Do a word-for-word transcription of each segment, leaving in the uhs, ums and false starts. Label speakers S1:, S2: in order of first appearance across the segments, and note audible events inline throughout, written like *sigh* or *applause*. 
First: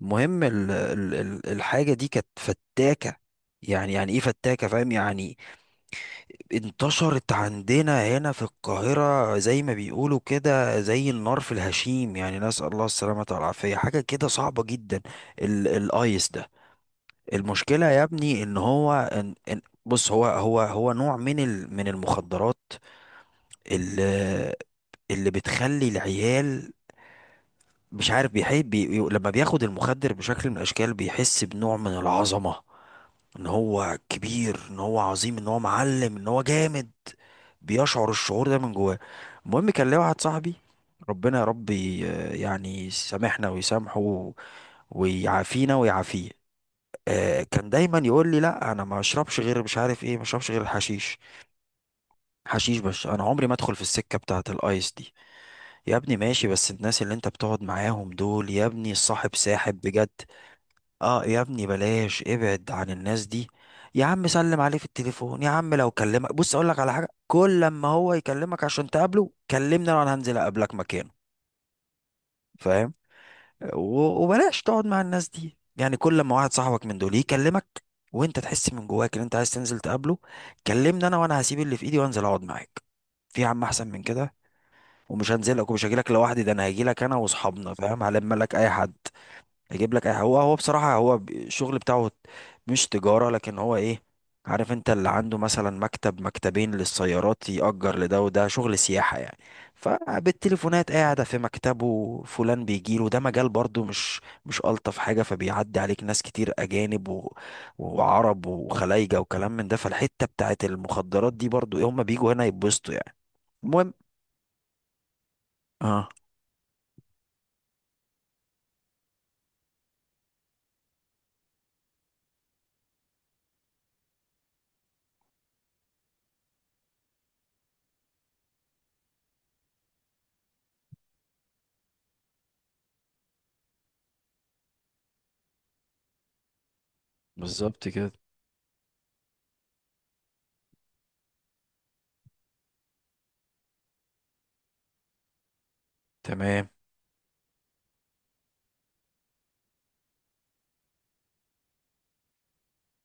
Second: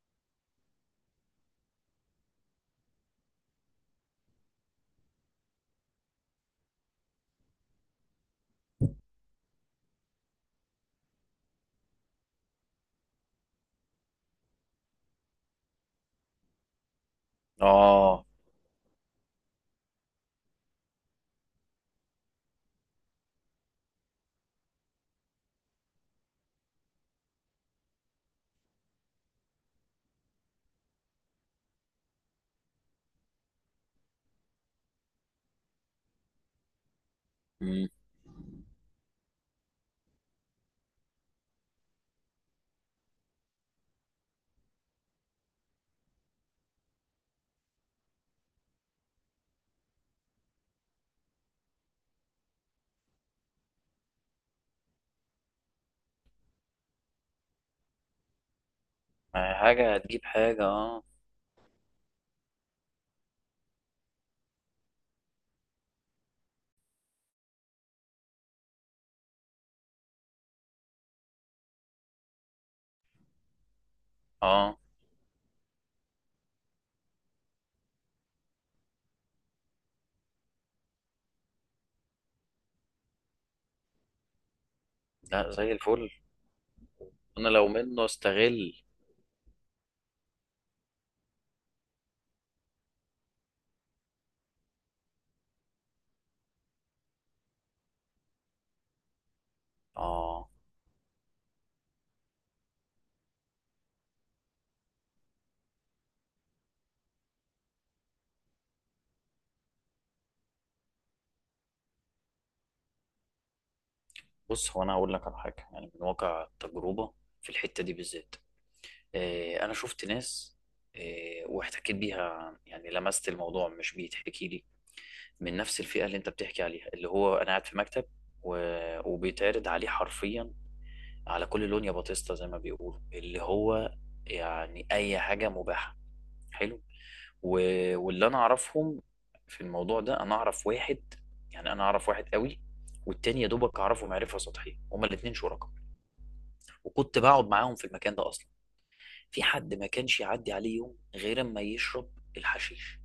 S1: المهم ال- ال- ال- الحاجة دي كانت فتاكة. يعني يعني ايه فتاكة، فاهم يعني. انتشرت عندنا هنا في القاهرة زي ما بيقولوا كده زي النار في الهشيم، يعني نسأل الله السلامة والعافية، حاجة كده صعبة جدا. ال الايس ده. المشكلة يا
S2: اه.
S1: ابني ان هو ان ان. بص هو هو هو نوع من ال من المخدرات اللي اللي بتخلي العيال مش عارف بيحب بي لما بياخد المخدر بشكل من الاشكال بيحس بنوع من العظمة، ان هو كبير، ان هو عظيم، ان هو معلم، ان هو جامد.
S2: مم.
S1: بيشعر الشعور ده من جواه. المهم كان ليا واحد صاحبي، ربنا يا رب ي- يعني يسامحنا ويسامحه و- ويعافينا ويعافيه. آه، كان دايما يقول لي لا انا ما اشربش غير مش عارف ايه، ما اشربش غير الحشيش، حشيش بس، انا عمري ما ادخل في السكه بتاعه الايس دي. يا ابني ماشي، بس الناس اللي انت بتقعد معاهم دول يا ابني الصاحب
S2: ما
S1: ساحب
S2: حاجة
S1: بجد.
S2: هتجيب حاجة، اه
S1: اه يا ابني بلاش، ابعد عن الناس دي. يا عم سلم عليه في التليفون، يا عم لو كلمك، بص اقول لك على حاجه، كل لما هو يكلمك عشان تقابله كلمني انا، هنزل اقابلك مكانه، فاهم؟ و- وبلاش
S2: اه.
S1: تقعد مع الناس دي. يعني كل لما واحد صاحبك من دول يكلمك وانت تحس من جواك ان انت عايز تنزل تقابله، كلمني انا وانا هسيب اللي في ايدي وانزل اقعد معاك في يا عم، احسن من كده. ومش
S2: لا،
S1: هنزلك
S2: زي
S1: ومش هجيلك
S2: الفل.
S1: لوحدي، ده انا هجيلك انا
S2: انا لو
S1: واصحابنا، فاهم؟
S2: منه
S1: هلم لك اي
S2: استغل.
S1: حد هيجيب لك أي- هو هو بصراحة هو ب- الشغل بتاعه مش تجارة، لكن هو ايه، عارف انت اللي عنده مثلا مكتب مكتبين للسيارات يأجر لده وده، شغل سياحة يعني.
S2: اه.
S1: فبالتليفونات قاعدة في مكتبه فلان بيجيله، ده مجال برضو مش مش ألطف حاجة، فبيعدي عليك ناس كتير أجانب و... وعرب وخلايجة وكلام من ده، فالحتة بتاعت المخدرات دي برضو ايه، هما بيجوا هنا يتبسطوا يعني. المهم،
S2: بص، هو انا هقول لك على حاجة يعني من
S1: اه،
S2: واقع التجربة في الحتة دي بالذات. آه انا شفت ناس، آه واحتكيت بيها، يعني لمست الموضوع، مش بيتحكي لي، من نفس الفئة اللي انت بتحكي عليها، اللي هو انا قاعد في مكتب و... وبيتعرض عليه حرفيا على كل لون يا باتيستا، زي ما بيقولوا، اللي هو يعني اي حاجة مباحة. حلو.
S1: بالظبط
S2: و-
S1: كده،
S2: واللي انا اعرفهم في الموضوع ده، انا اعرف واحد، يعني انا اعرف واحد قوي، والتاني يا دوبك اعرفه معرفه سطحيه. هما الاتنين شركاء،
S1: تمام.
S2: وكنت بقعد معاهم في المكان ده اصلا. في حد ما كانش يعدي عليه يوم غير اما يشرب الحشيش،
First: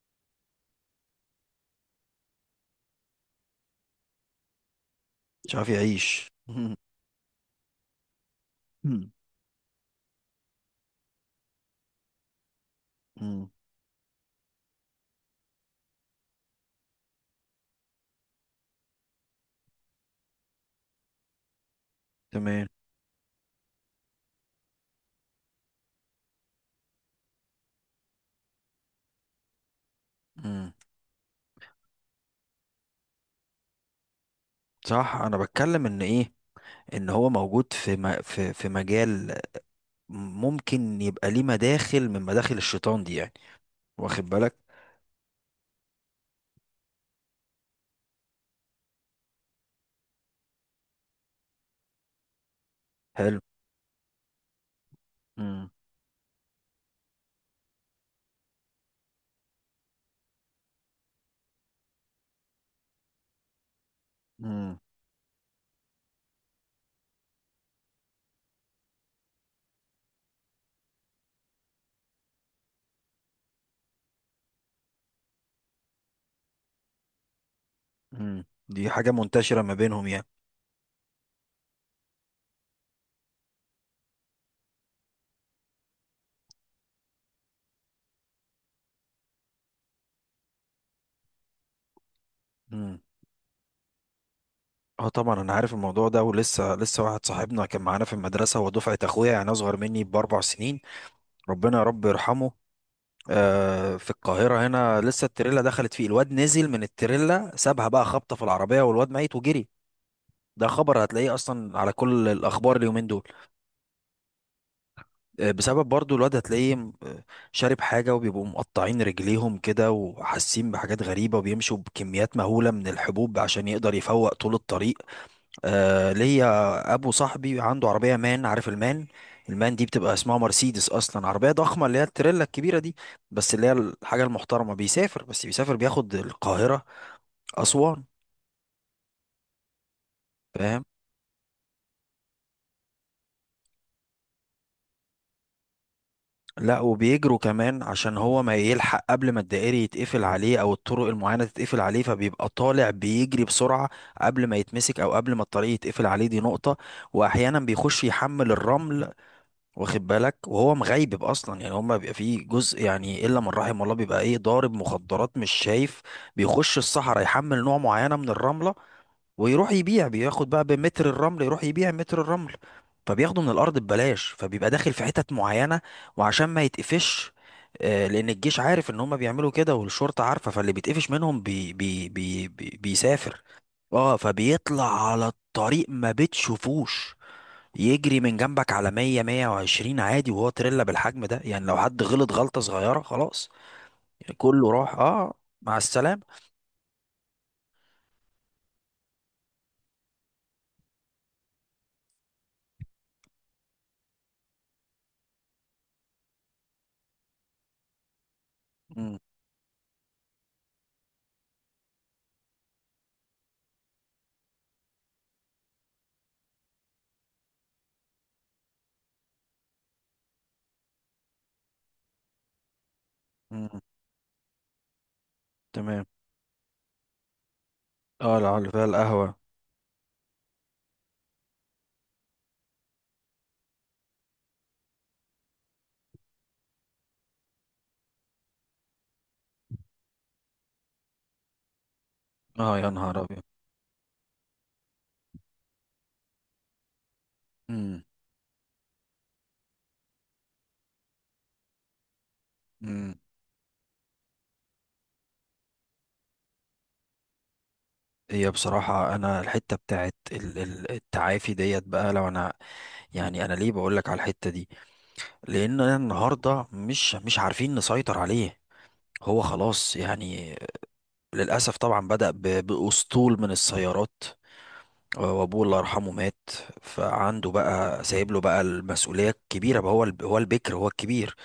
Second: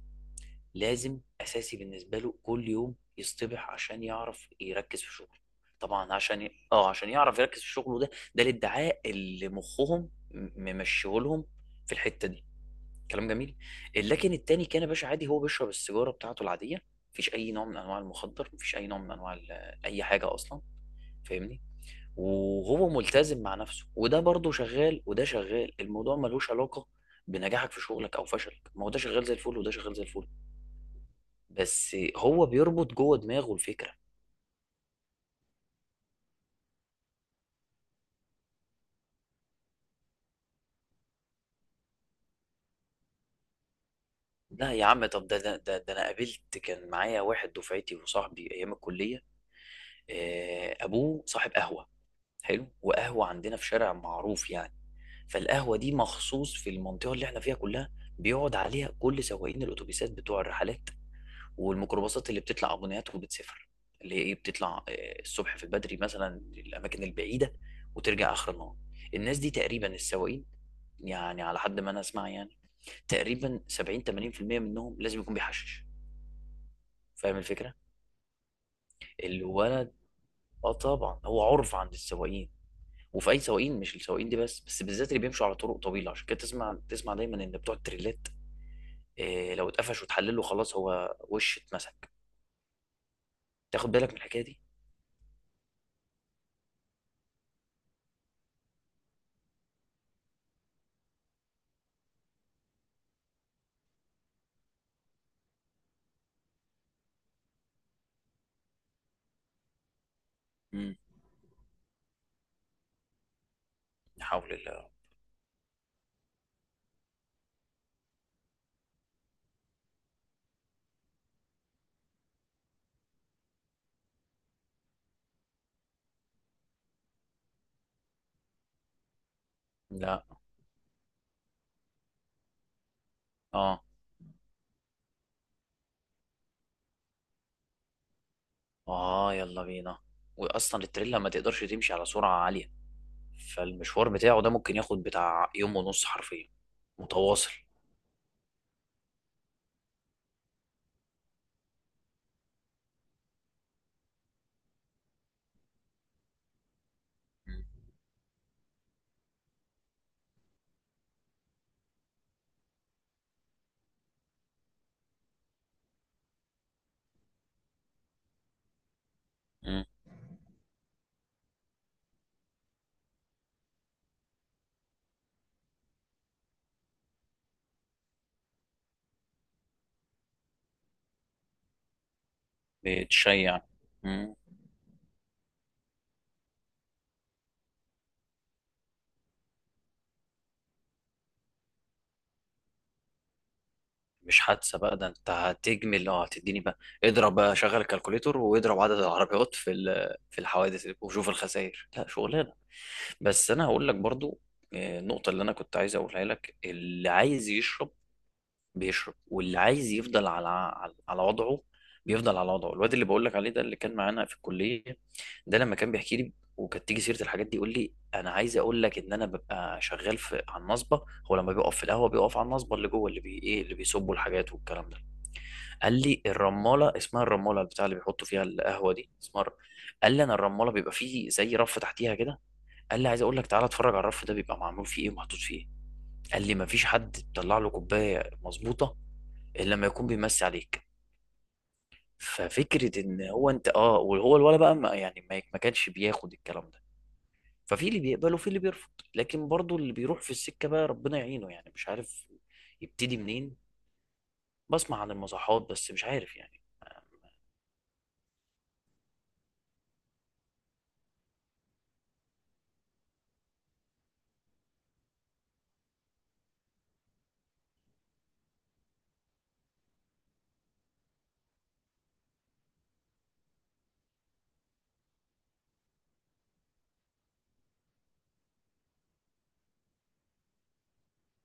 S2: لازم اساسي بالنسبه له كل يوم يصطبح عشان يعرف يركز في شغله.
S1: مش عارف
S2: طبعا
S1: يعيش
S2: عشان ي...
S1: *laughs*
S2: اه عشان يعرف يركز في شغله، ده ده الادعاء اللي مخهم م- ممشيهولهم في الحته دي. كلام
S1: مم.
S2: جميل. لكن التاني كان يا باشا عادي، هو بيشرب السيجاره بتاعته العاديه، مفيش اي نوع من انواع المخدر، مفيش اي نوع من انواع ال- اي حاجه اصلا. فاهمني؟
S1: تمام.
S2: وهو ملتزم مع نفسه، وده برضه شغال وده شغال. الموضوع ملوش علاقه بنجاحك في شغلك او فشلك، ما هو ده شغال زي الفل وده شغال زي الفل.
S1: مم.
S2: بس هو بيربط جوه دماغه الفكره.
S1: صح، انا بتكلم ان ايه، ان هو موجود في م... في في مجال ممكن يبقى ليه مداخل من مداخل الشيطان دي يعني، واخد بالك؟
S2: لا يا عم. طب ده ده ده, ده انا قابلت، كان معايا واحد دفعتي وصاحبي ايام الكليه، آه، ابوه صاحب قهوه. حلو. وقهوه
S1: حلو.
S2: عندنا في شارع معروف يعني،
S1: مم.
S2: فالقهوة دي مخصوص في المنطقة اللي احنا فيها كلها، بيقعد عليها كل سواقين الأتوبيسات بتوع الرحلات والميكروباصات اللي بتطلع أبونات وبتسافر، اللي هي إيه، بتطلع
S1: مم.
S2: آه، الصبح في البدري مثلا، الأماكن البعيدة، وترجع آخر النهار. الناس دي تقريبا، السواقين، يعني على حد ما أنا أسمع يعني، تقريبا سبعين تمانين في المية منهم لازم يكون بيحشش. فاهم الفكرة؟
S1: مم. دي حاجة منتشرة ما
S2: الولد،
S1: بينهم يعني.
S2: اه طبعا هو عرف عند السواقين. وفي اي سواقين، مش السواقين دي بس بس بالذات اللي بيمشوا على طرق طويله، عشان كده تسمع تسمع دايما ان بتوع التريلات، إيه، لو اتقفش وتحلله خلاص هو وش اتمسك.
S1: مم.
S2: تاخد بالك من الحكايه دي.
S1: اه طبعا انا عارف الموضوع ده، ولسه لسه واحد صاحبنا كان معانا في المدرسة، هو دفعة اخويا يعني اصغر مني باربع سنين، ربنا يا رب يرحمه. آه، في القاهرة هنا، لسه التريلا دخلت فيه الواد، نزل من التريلا سابها بقى، خبطة في العربية والواد ميت وجري. ده
S2: مم.
S1: خبر هتلاقيه اصلا على كل الاخبار اليومين دول.
S2: لا حول الله.
S1: آه، بسبب برضو الواد هتلاقيه م- آه، شارب حاجه، وبيبقوا مقطعين رجليهم كده وحاسين بحاجات غريبه، وبيمشوا بكميات مهوله من الحبوب عشان يقدر يفوق طول الطريق. آه، ليا ابو صاحبي عنده عربيه مان، عارف المان؟ المان دي بتبقى
S2: لا.
S1: اسمها مرسيدس اصلا، عربيه ضخمه اللي هي التريلا الكبيره دي، بس اللي هي
S2: اه.
S1: الحاجه المحترمه. بيسافر بس، بيسافر بياخد القاهره اسوان،
S2: اه يلا بينا.
S1: فاهم؟
S2: واصلا التريلا ما تقدرش تمشي على سرعه عاليه، فالمشوار بتاعه ده ممكن ياخد بتاع يوم ونص حرفيا،
S1: لا وبيجروا
S2: متواصل.
S1: كمان عشان هو ما يلحق قبل ما الدائري يتقفل عليه او الطرق المعينة تتقفل عليه، فبيبقى طالع بيجري بسرعة قبل ما يتمسك او قبل ما الطريق يتقفل عليه، دي نقطة. واحيانا
S2: مم.
S1: بيخش يحمل الرمل، واخد بالك؟ وهو مغيب اصلا، يعني هما بيبقى فيه جزء، يعني الا من رحم الله، بيبقى ايه، ضارب مخدرات، مش شايف. بيخش الصحراء يحمل نوع معينة من الرملة، ويروح
S2: مم.
S1: يبيع، بياخد بقى بمتر الرمل يروح يبيع متر الرمل، فبياخده من الارض ببلاش، فبيبقى داخل في حتت معينة. وعشان ما يتقفش، آه، لان الجيش عارف ان هم بيعملوا كده والشرطة عارفة، فاللي بيتقفش منهم بي بي بي بي بيسافر
S2: بتشيع.
S1: اه فبيطلع على الطريق ما بتشوفوش، يجري من جنبك على مية مية وعشرين عادي، وهو تريلا بالحجم ده. يعني لو حد غلط غلطة صغيرة خلاص، يعني
S2: مش
S1: كله
S2: حادثه
S1: راح،
S2: بقى ده، انت
S1: اه مع
S2: هتجمل،
S1: السلامة.
S2: اه هتديني بقى. اضرب بقى، شغل الكالكوليتور واضرب عدد العربيات في ال- في الحوادث وشوف الخسائر، لا شغلانه. بس انا هقول لك برضو، آه، النقطه اللي انا كنت عايز اقولها لك، اللي عايز يشرب بيشرب،
S1: مم،
S2: واللي عايز يفضل على على على وضعه بيفضل على وضعه. الواد اللي بقول لك عليه ده، اللي كان معانا في الكليه، ده لما كان بيحكي لي وكانت تيجي سيره الحاجات دي، يقول لي انا عايز اقول لك ان انا ببقى شغال في على النصبه. هو لما بيقف في القهوه، بيقف على النصبه اللي جوه، اللي بي ايه،
S1: مم،
S2: اللي بيصبوا الحاجات والكلام ده. قال
S1: تمام.
S2: لي الرماله، اسمها الرماله البتاع اللي بيحطوا فيها
S1: اه اللي فيها
S2: القهوه دي،
S1: القهوة.
S2: اسمها الر- قال لي انا الرماله بيبقى فيه زي رف تحتيها كده. قال لي عايز اقول لك تعالى اتفرج على الرف ده بيبقى معمول فيه ايه ومحطوط فيه ايه. قال لي مفيش حد بيطلع له كوبايه مظبوطه الا لما يكون بيمسي عليك.
S1: اه يا
S2: ففكره
S1: نهار
S2: ان
S1: ابيض.
S2: هو انت، اه، وهو الولا بقى ما يعني ما ما كانش بياخد الكلام ده. ففي اللي
S1: امم
S2: بيقبل وفي اللي بيرفض، لكن برضو اللي بيروح في السكه بقى ربنا يعينه، يعني مش عارف يبتدي
S1: امم
S2: منين. بسمع عن المصحات بس مش عارف يعني.
S1: هي بصراحة أنا الحتة بتاعت ال- ال- التعافي ديت بقى، لو أنا، يعني أنا ليه بقولك على الحتة دي؟ لأن أنا النهاردة مش مش عارفين نسيطر عليه، هو خلاص يعني. للأسف طبعا بدأ ب- بأسطول من السيارات، وأبوه الله يرحمه مات، فعنده بقى سايب له بقى المسؤولية الكبيرة بقى، هو الب- هو البكر، هو الكبير.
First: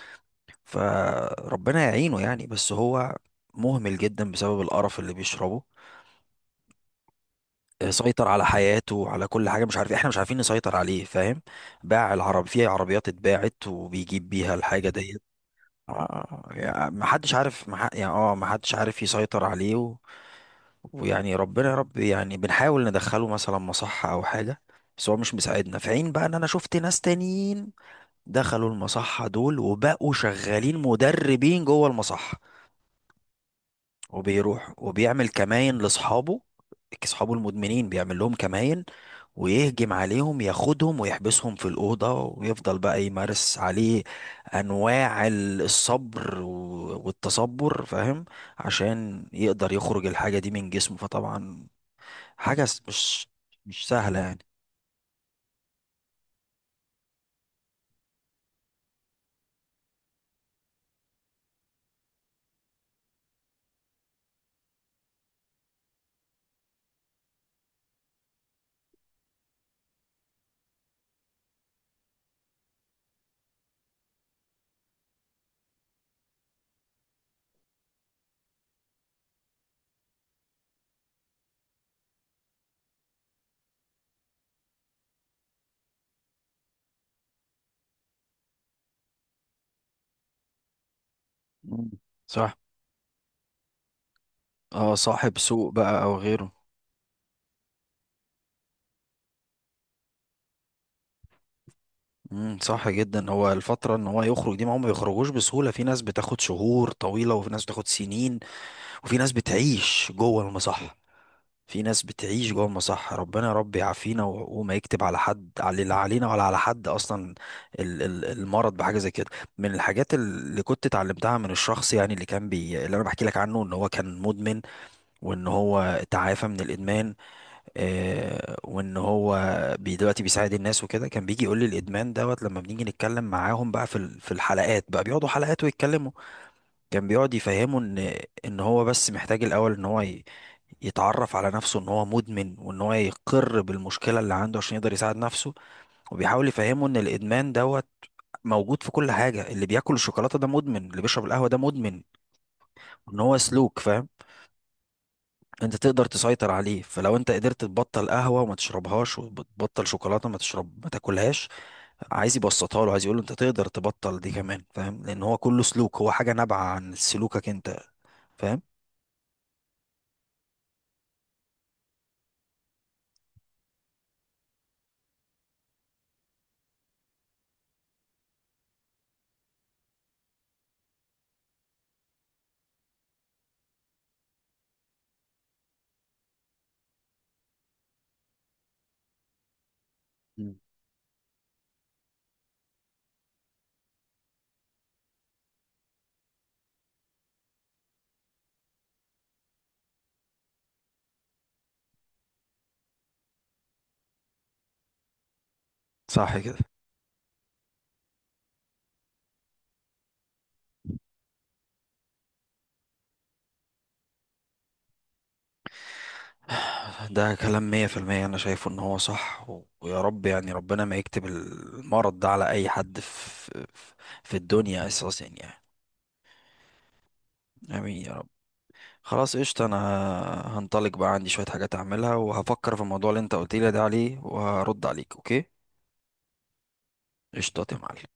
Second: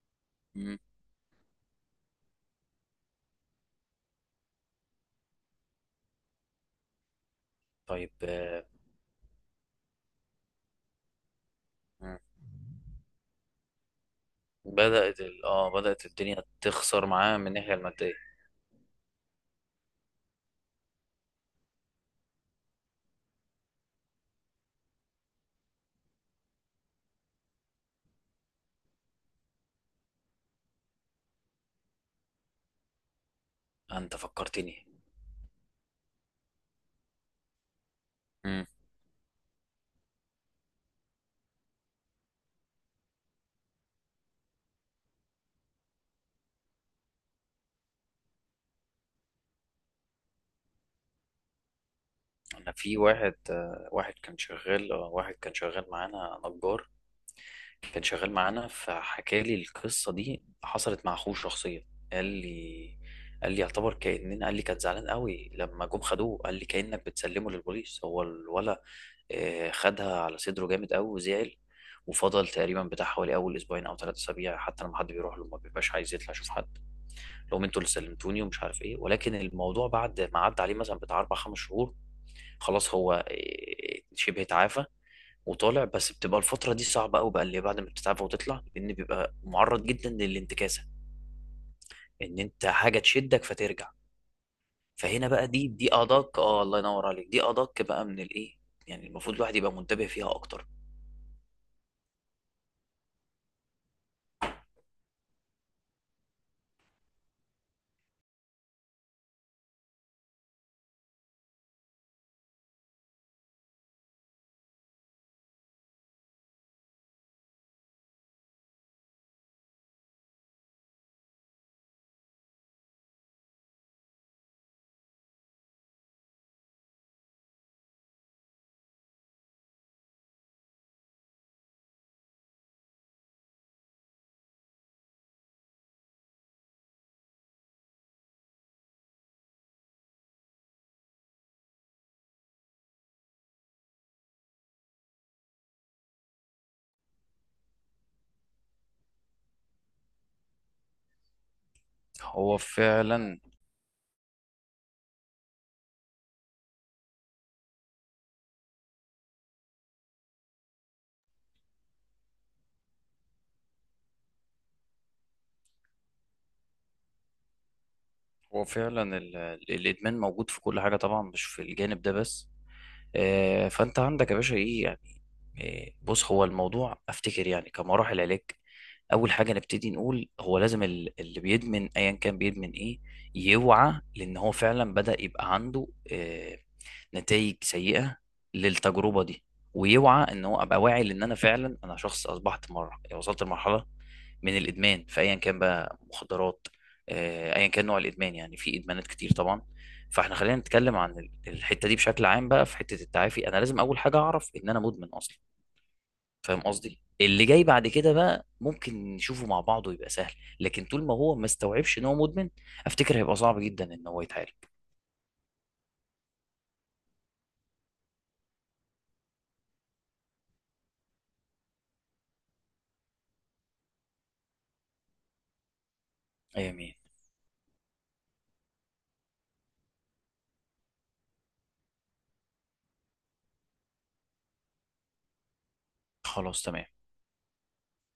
S2: مم.
S1: فربنا يعينه يعني، بس هو مهمل جدا بسبب القرف اللي بيشربه،
S2: طيب،
S1: سيطر على
S2: آه،
S1: حياته وعلى كل حاجه. مش عارف، احنا مش عارفين نسيطر عليه، فاهم؟ باع
S2: مم.
S1: العرب، في عربيات اتباعت وبيجيب بيها الحاجه
S2: بدأت
S1: ديت.
S2: ال... اه بدأت الدنيا
S1: آه، يعني ما
S2: تخسر
S1: حدش
S2: معاه من
S1: عارف،
S2: الناحية
S1: ما ح- يعني
S2: المادية.
S1: اه ما حدش عارف يسيطر عليه و... ويعني ربنا يا رب، يعني بنحاول ندخله مثلا مصحه او حاجه، بس هو مش مساعدنا. في عين بقى ان انا شفت ناس تانيين دخلوا المصحه دول وبقوا شغالين مدربين جوه المصحه،
S2: انت
S1: وبيروح
S2: فكرتني.
S1: وبيعمل كماين لاصحابه، اصحابه المدمنين بيعمل لهم
S2: امم،
S1: كماين، ويهجم عليهم ياخدهم ويحبسهم في الأوضة، ويفضل بقى يمارس عليه أنواع ال- الصبر و- والتصبر، فاهم؟ عشان يقدر يخرج الحاجة دي من جسمه. فطبعا حاجة
S2: انا
S1: س-
S2: في
S1: مش
S2: واحد،
S1: مش
S2: آه، واحد
S1: سهلة
S2: كان
S1: يعني.
S2: شغال، آه، واحد كان شغال معانا نجار، كان شغال معانا، فحكى لي القصة دي، حصلت مع اخوه شخصيا. قال لي قال لي يعتبر كأننا، قال لي كان زعلان قوي لما جم خدوه، قال لي كأنك بتسلمه للبوليس. هو الولا آه، خدها على صدره جامد قوي وزعل، وفضل تقريبا بتاع حوالي اول اسبوعين او ثلاث اسابيع حتى لما حد بيروح له ما بيبقاش عايز يطلع يشوف حد، لهم انتوا اللي سلمتوني ومش عارف ايه. ولكن الموضوع بعد ما عدى عليه مثلا بتاع اربع خمس شهور، خلاص هو إيه، شبه اتعافى وطالع. بس بتبقى الفتره دي صعبه قوي بقى، اللي بعد ما بتتعافى وتطلع، لان بيبقى معرض جدا للانتكاسه،
S1: مم.
S2: ان
S1: صح.
S2: انت حاجه تشدك فترجع.
S1: اه
S2: فهنا
S1: صاحب
S2: بقى، دي
S1: سوء
S2: دي
S1: بقى أو
S2: ادق،
S1: غيره.
S2: اه، الله ينور عليك، دي ادق بقى من الايه، يعني المفروض الواحد يبقى منتبه فيها اكتر.
S1: امم صح جدا. هو الفترة ان هو يخرج دي، ما هم بيخرجوش بسهولة، في ناس بتاخد شهور طويلة وفي ناس بتاخد سنين، وفي ناس بتعيش جوه المصحة، في ناس بتعيش جوه المصحة. ربنا يا رب يعافينا و- وما يكتب على حد، على لا علينا ولا على حد أصلا ال- ال- المرض بحاجة زي كده. من الحاجات اللي كنت اتعلمتها من الشخص يعني اللي كان بي، اللي أنا بحكي لك عنه، إن هو كان مدمن، وإن هو تعافى من الإدمان. آه، وإن هو بي دلوقتي بيساعد الناس وكده. كان بيجي يقول لي الإدمان دوت لما بنيجي نتكلم معاهم بقى في ال- في الحلقات بقى، بيقعدوا حلقات ويتكلموا. كان بيقعد يفهمه ان ان هو بس محتاج الاول ان هو ي- يتعرف على نفسه ان هو مدمن، وان هو يقر بالمشكله اللي عنده عشان يقدر يساعد نفسه. وبيحاول يفهمه ان الادمان دوت موجود في كل حاجه، اللي بياكل الشوكولاته ده مدمن، اللي بيشرب القهوه ده مدمن،
S2: هو
S1: ان هو
S2: فعلا.
S1: سلوك، فاهم؟ انت تقدر تسيطر عليه، فلو انت قدرت تبطل قهوه وما تشربهاش، وتبطل شوكولاته ما تشرب ما تاكلهاش، عايز يبسطها له، عايز يقول له انت تقدر تبطل دي كمان، فاهم؟ لان هو كله سلوك، هو حاجه نابعه عن سلوكك انت، فاهم؟
S2: هو فعلا ال- ال- الادمان موجود في كل حاجه طبعا، مش في الجانب ده بس. آه، فانت عندك يا باشا ايه، إيه، بص هو الموضوع افتكر يعني كمراحل علاج، اول حاجه نبتدي نقول هو لازم ال- اللي بيدمن، ايا كان بيدمن ايه، يوعى، لان هو فعلا بدا يبقى عنده نتائج سيئه للتجربه دي، ويوعى ان
S1: مم.
S2: هو ابقى واعي، لان انا فعلا انا شخص اصبحت مره، وصلت لمرحله من الادمان، فايا كان بقى مخدرات، آه، ايا كان نوع الادمان، يعني في ادمانات كتير طبعا، فاحنا خلينا نتكلم عن ال- الحته دي بشكل عام بقى. في حته التعافي انا لازم اول حاجه اعرف ان انا مدمن اصلا.
S1: صح كده.
S2: فاهم قصدي؟ اللي جاي بعد كده بقى ممكن نشوفه مع بعض ويبقى سهل، لكن طول ما هو ما استوعبش ان هو مدمن، افتكر هيبقى صعب جدا ان هو يتعالج.
S1: ده كلام مية في المية، أنا شايفه إن هو صح. و- ويا رب يعني ربنا ما يكتب المرض ده على أي حد في في الدنيا أساسا يعني.
S2: امين.
S1: آمين يا رب. خلاص قشطة، أنا هنطلق بقى، عندي شوية حاجات أعملها، وهفكر في الموضوع اللي أنت قلت لي ده عليه وهرد عليك، أوكي؟
S2: خلاص تمام.
S1: قشطة يا معلم.